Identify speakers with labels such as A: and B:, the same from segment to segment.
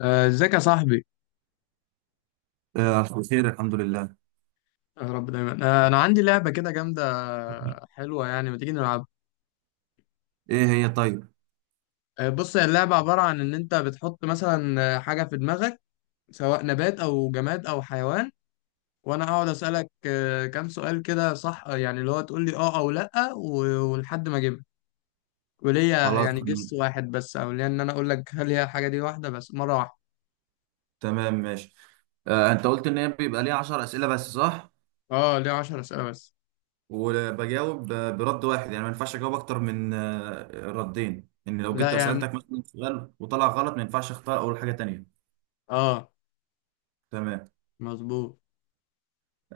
A: ازيك يا صاحبي.
B: آه، ألف خير، الحمد لله.
A: يا رب دايما. انا عندي لعبه كده جامده. حلوه، يعني ما تيجي نلعب.
B: إيه هي؟ طيب.
A: بص، هي اللعبه عباره عن ان انت بتحط مثلا حاجه في دماغك، سواء نبات او جماد او حيوان. وانا اقعد اسالك كام سؤال كده، صح؟ يعني اللي هو تقول لي اه او لا، ولحد ما اجيبها. وليا
B: خلاص،
A: يعني جس واحد بس، او ليا ان انا اقول لك هل هي الحاجه دي، واحده بس مره واحده.
B: تمام، ماشي. أنت قلت إن هي بيبقى ليها 10 أسئلة بس، صح؟
A: اه، ليا 10 اسئله بس.
B: وبجاوب برد واحد، يعني ما ينفعش أجاوب أكتر من ردين. إن لو
A: لا
B: جيت
A: يعني.
B: سألتك مثلا سؤال وطلع غلط، ما ينفعش أختار أول حاجة تانية.
A: اه،
B: تمام.
A: مظبوط.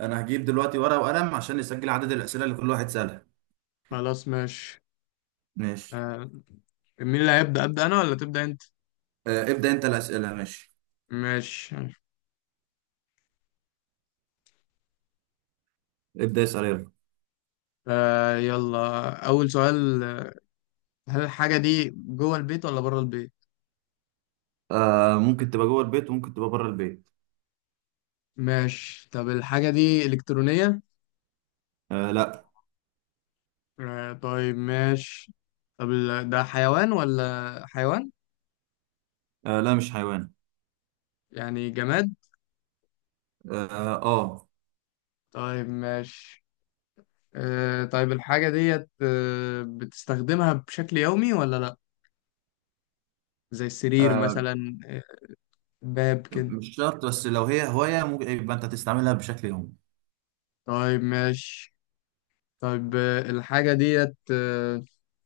B: أنا هجيب دلوقتي ورقة وقلم عشان نسجل عدد الأسئلة اللي كل واحد سألها.
A: خلاص ماشي.
B: ماشي.
A: آه، مين اللي هيبدا، ابدا انا ولا تبدا انت؟
B: ابدأ أنت الأسئلة. ماشي،
A: ماشي.
B: ابدأ اسأل يلا.
A: يلا، أول سؤال. هل الحاجة دي جوه البيت ولا بره البيت؟
B: ممكن تبقى جوه البيت وممكن تبقى بره البيت.
A: ماشي، طب الحاجة دي إلكترونية؟
B: لا.
A: آه، طيب ماشي. طب ده حيوان ولا حيوان؟
B: لا، مش حيوان.
A: يعني جماد؟
B: اه، آه.
A: طيب ماشي. آه، طيب. الحاجة ديت بتستخدمها بشكل يومي ولا لأ؟ زي السرير
B: آه.
A: مثلا. باب كده.
B: مش شرط، بس لو هي هواية ممكن يبقى انت تستعملها بشكل يومي.
A: طيب ماشي. طيب، الحاجة ديت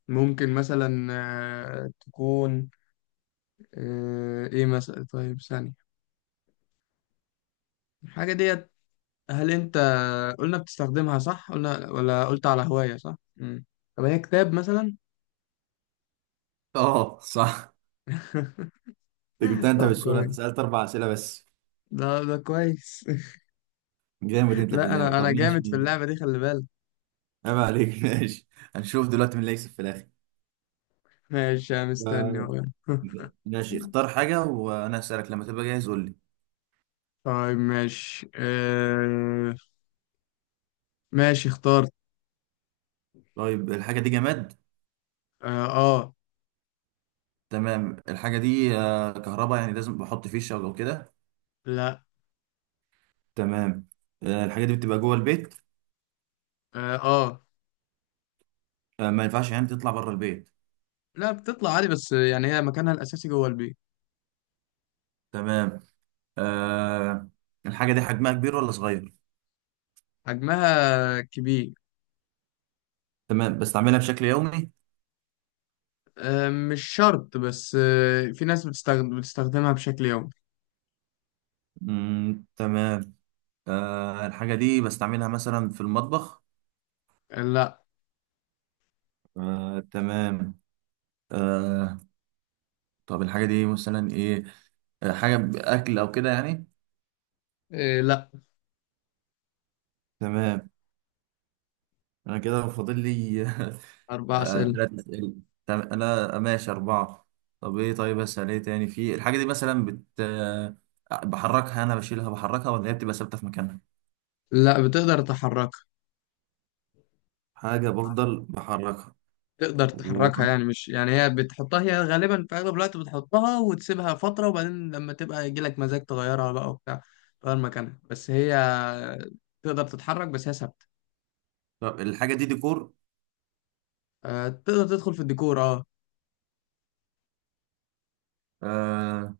A: ممكن مثلا تكون ايه مثلا. طيب، ثانية. الحاجة ديت، هل انت قلنا بتستخدمها، صح؟ قلنا ولا قلت على هواية؟ صح. طب هي كتاب مثلا؟
B: اه، صح. انت جبتها! انت
A: طب
B: بالسهولة،
A: كويس.
B: انت سألت 4 اسئلة بس.
A: ده كويس.
B: جامد انت في
A: لا،
B: اللعبة.
A: انا
B: طب
A: انا جامد في
B: ماشي.
A: اللعبة دي، خلي بالك.
B: عيب عليك. ماشي. هنشوف دلوقتي مين اللي هيكسب في الاخر.
A: ماشي، أنا مستني
B: آه،
A: اهو.
B: ماشي. اختار حاجة وانا هسألك، لما تبقى جاهز قول لي.
A: طيب ماشي. ماشي، اخترت.
B: طيب، الحاجة دي جماد؟
A: اه.
B: تمام. الحاجة دي كهرباء يعني، لازم بحط فيشة او كده؟
A: لا.
B: تمام. الحاجة دي بتبقى جوه البيت؟
A: اه. آه.
B: ما ينفعش يعني تطلع بره البيت؟
A: لا، بتطلع عادي، بس يعني هي مكانها الاساسي جوه البيت.
B: تمام. آه، الحاجة دي حجمها كبير ولا صغير؟
A: حجمها كبير.
B: تمام. بستعملها بشكل يومي؟
A: مش شرط، بس في ناس بتستخدمها بشكل يومي.
B: مم. تمام. الحاجة دي بستعملها مثلا في المطبخ؟
A: لا.
B: تمام. آه طب الحاجة دي مثلا ايه؟ حاجة بأكل أو كده يعني؟
A: لا.
B: تمام. أنا كده فاضل لي.
A: أربع أسئلة.
B: 3 أسئلة. أنا ماشي 4. طب إيه؟ طيب أسأل إيه تاني في الحاجة دي؟ مثلا بت آه، بحركها؟ أنا بشيلها بحركها ولا هي بتبقى ثابتة في مكانها؟
A: لا، بتقدر تحركها.
B: حاجة بفضل بحركها.
A: تقدر
B: و...
A: تحركها، يعني مش، يعني هي بتحطها، هي غالبا في أغلب الوقت بتحطها وتسيبها فترة، وبعدين لما تبقى يجيلك مزاج تغيرها بقى وبتاع، تغير مكانها، بس هي تقدر تتحرك، بس هي ثابتة.
B: طب الحاجة دي ديكور؟
A: تقدر تدخل في الديكور، اه.
B: آه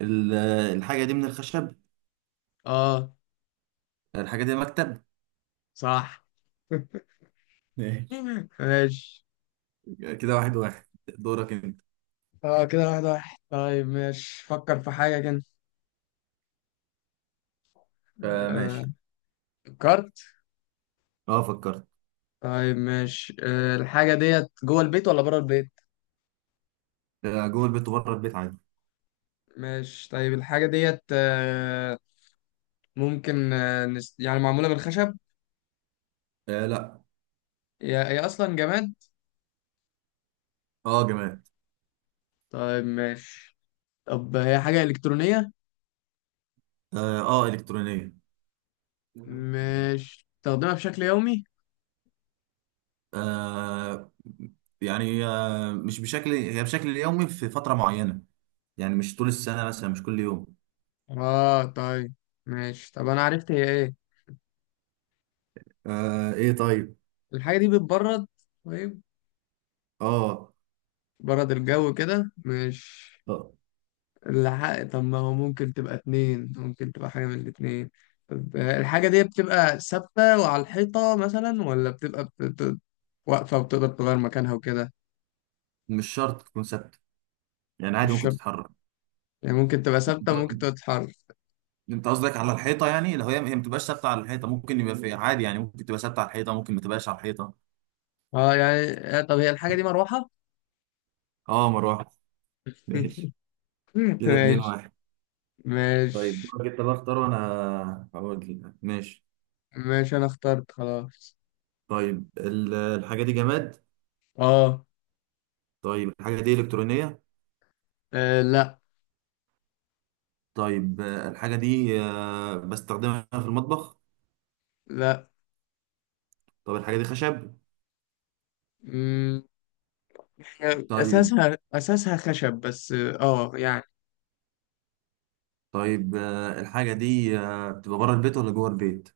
B: ال- الحاجة دي من الخشب؟
A: اه،
B: الحاجة دي مكتب؟
A: صح.
B: ماشي.
A: ماشي.
B: كده واحد واحد. دورك انت.
A: اه، كده واحد واحد. طيب ماشي، فكر في حاجة كده.
B: ماشي.
A: آه، فكرت.
B: اه، فكرت.
A: طيب ماشي. الحاجة ديت جوه البيت ولا بره البيت؟
B: جوه البيت وبره البيت عادي.
A: ماشي، طيب الحاجة ديت ممكن يعني معمولة من الخشب؟
B: لا.
A: هي هي أصلا جماد.
B: اه، جماد.
A: طيب ماشي. طب هي حاجة إلكترونية؟
B: اه، إلكترونية.
A: ماشي. تستخدمها بشكل يومي؟
B: آه. يعني مش بشكل، هي بشكل يومي في فترة معينة. يعني مش طول السنة مثلا، مش كل يوم.
A: اه، طيب ماشي. طب أنا عرفت هي إيه.
B: ايه طيب.
A: الحاجة دي بتبرد. طيب.
B: اه.
A: برد الجو كده، ماشي.
B: آه،
A: الحق. طب ما هو ممكن تبقى اتنين، ممكن تبقى حاجة من الاتنين. طب الحاجة دي بتبقى ثابتة وعلى الحيطة مثلا، ولا بتبقى واقفة وبتقدر تغير مكانها وكده؟
B: مش شرط تكون ثابتة. يعني عادي،
A: مش
B: ممكن
A: شرط.
B: تتحرك.
A: يعني ممكن تبقى ثابتة وممكن تبقى تتحرك.
B: انت قصدك على الحيطه يعني؟ لو هي ما بتبقاش ثابته على الحيطه، ممكن يبقى في عادي. يعني ممكن تبقى ثابته على الحيطه، ممكن ما تبقاش على الحيطه.
A: اه، يعني. طب هي الحاجة دي مروحة؟
B: اه، مروح. ماشي. كده اتنين
A: ماشي.
B: واحد طيب
A: ماشي.
B: دورك انت بقى، اختار وانا هقول لك. ماشي.
A: ماشي، أنا اخترت خلاص.
B: طيب، الحاجه دي جماد؟
A: اه.
B: طيب، الحاجه دي الكترونيه؟
A: لا.
B: طيب، الحاجه دي بستخدمها في المطبخ؟
A: لا.
B: طب الحاجه دي خشب؟
A: مم، هي
B: طيب.
A: أساسها خشب، بس اه يعني.
B: طيب، الحاجه دي بتبقى بره البيت ولا جوه البيت؟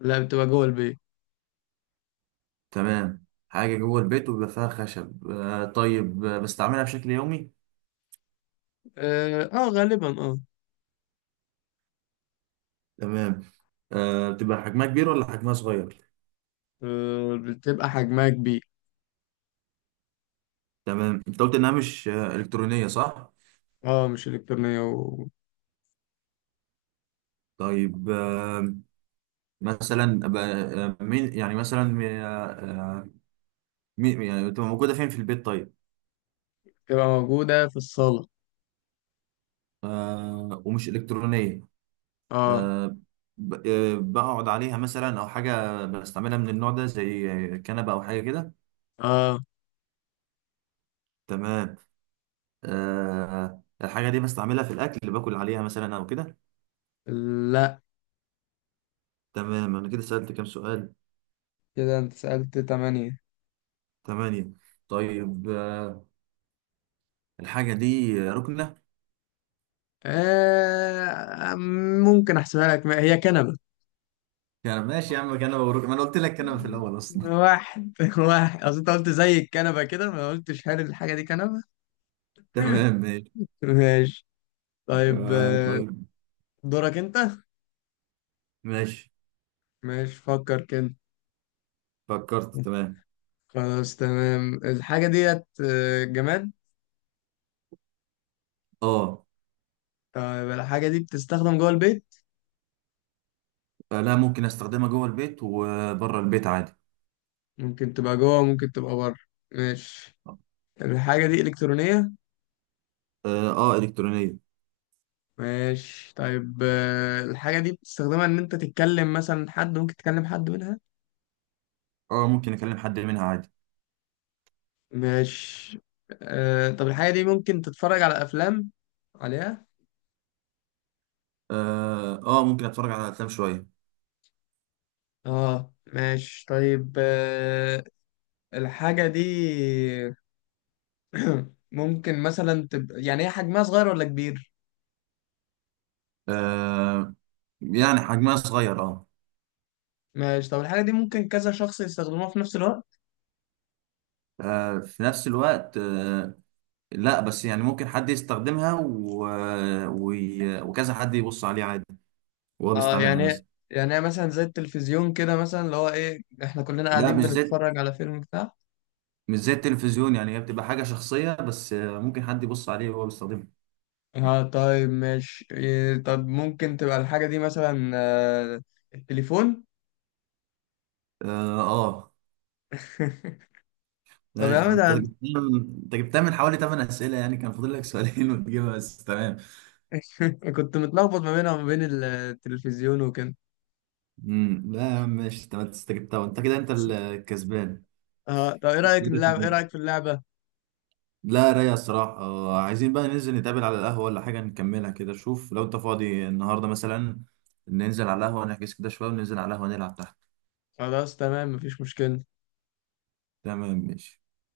A: لا، بتبقى جوه البيت.
B: تمام، حاجه جوه البيت وبيبقى فيها خشب. طيب، بستعملها بشكل يومي؟
A: اه، غالبا اه.
B: تمام. بتبقى حجمها كبير ولا حجمها صغير؟
A: بتبقى حجمها كبير.
B: تمام. انت قلت انها مش الكترونيه، صح؟
A: اه، مش إلكترونية وبتبقى
B: طيب. مثلا مين يعني مثلا مين يعني بتبقى موجوده فين في البيت؟ طيب.
A: موجودة في الصالة.
B: ومش الكترونيه؟
A: اه.
B: آه، بقعد عليها مثلا او حاجه بستعملها من النوع ده، زي كنبه او حاجه كده؟
A: اه.
B: تمام. الحاجه دي بستعملها في الاكل، اللي باكل عليها مثلا او كده؟
A: لا.
B: تمام. انا كده سالت كام سؤال؟
A: كده انت سألت تمانية.
B: 8. طيب، الحاجة دي ركنة؟
A: آه ممكن احسبها لك. هي كنبة.
B: يعني ماشي يا عم، كنبة وركنة، ما انا قلت لك كنبة في الأول أصلا.
A: واحد واحد، اصل انت قلت زي الكنبة كده، ما قلتش هل الحاجة دي كنبة.
B: تمام، ماشي.
A: ماشي. طيب،
B: طيب.
A: دورك انت.
B: ماشي.
A: ماشي، فكر كده.
B: فكرت. تمام.
A: خلاص تمام. الحاجة ديت جماد.
B: اه.
A: طيب، الحاجة دي بتستخدم جوه البيت؟
B: لا، ممكن استخدمها جوه البيت وبره البيت عادي.
A: ممكن تبقى جوه، ممكن تبقى بره. ماشي. الحاجة دي إلكترونية؟
B: اه، إلكترونية.
A: ماشي، طيب الحاجة دي بتستخدمها إن أنت تتكلم مثلا حد، ممكن تكلم حد منها؟
B: اه، ممكن اكلم حد منها عادي.
A: ماشي. طب الحاجة دي ممكن تتفرج على أفلام عليها؟
B: اه، ممكن اتفرج على افلام شوية.
A: اه، ماشي. طيب الحاجة دي ممكن مثلا تبقى، يعني هي حجمها صغير ولا كبير؟
B: آه. يعني حجمها صغير، اه.
A: ماشي. طب الحاجة دي ممكن كذا شخص يستخدموها في نفس الوقت؟
B: في نفس الوقت، آه. لا بس يعني ممكن حد يستخدمها و... وكذا حد يبص عليه عادي، وهو
A: اه،
B: بيستعملها
A: يعني
B: مثلا.
A: يعني مثلا زي التلفزيون كده مثلا اللي هو ايه، احنا كلنا
B: لا،
A: قاعدين بنتفرج على فيلم بتاع
B: مش زي التلفزيون يعني، هي بتبقى حاجة شخصية. بس ممكن حد يبص عليه وهو بيستخدمها.
A: اه، طيب ماشي. إيه، طب ممكن تبقى الحاجة دي مثلا التليفون؟
B: اه. آه.
A: طب يا
B: ماشي، يعني
A: عم
B: انت
A: ده.
B: جبتها. انت جبتها من حوالي 8 اسئله، يعني كان فاضل لك سؤالين. وتجيبها، بس تمام.
A: أنا كنت متلخبط ما بينها وما بين التلفزيون وكده.
B: لا يا عم، ماشي. انت جبتها، وانت كده انت الكسبان.
A: اه، طب ايه رأيك
B: كده
A: نلعب، ايه
B: اتنين.
A: رأيك في اللعبة؟
B: لا، رايق الصراحه. عايزين بقى ننزل نتقابل على القهوه ولا حاجه نكملها كده. شوف لو انت فاضي النهارده مثلا، ننزل على القهوه، نحجز كده شويه وننزل على القهوه نلعب تحت.
A: خلاص، تمام، مفيش مشكلة.
B: تمام، ماشي.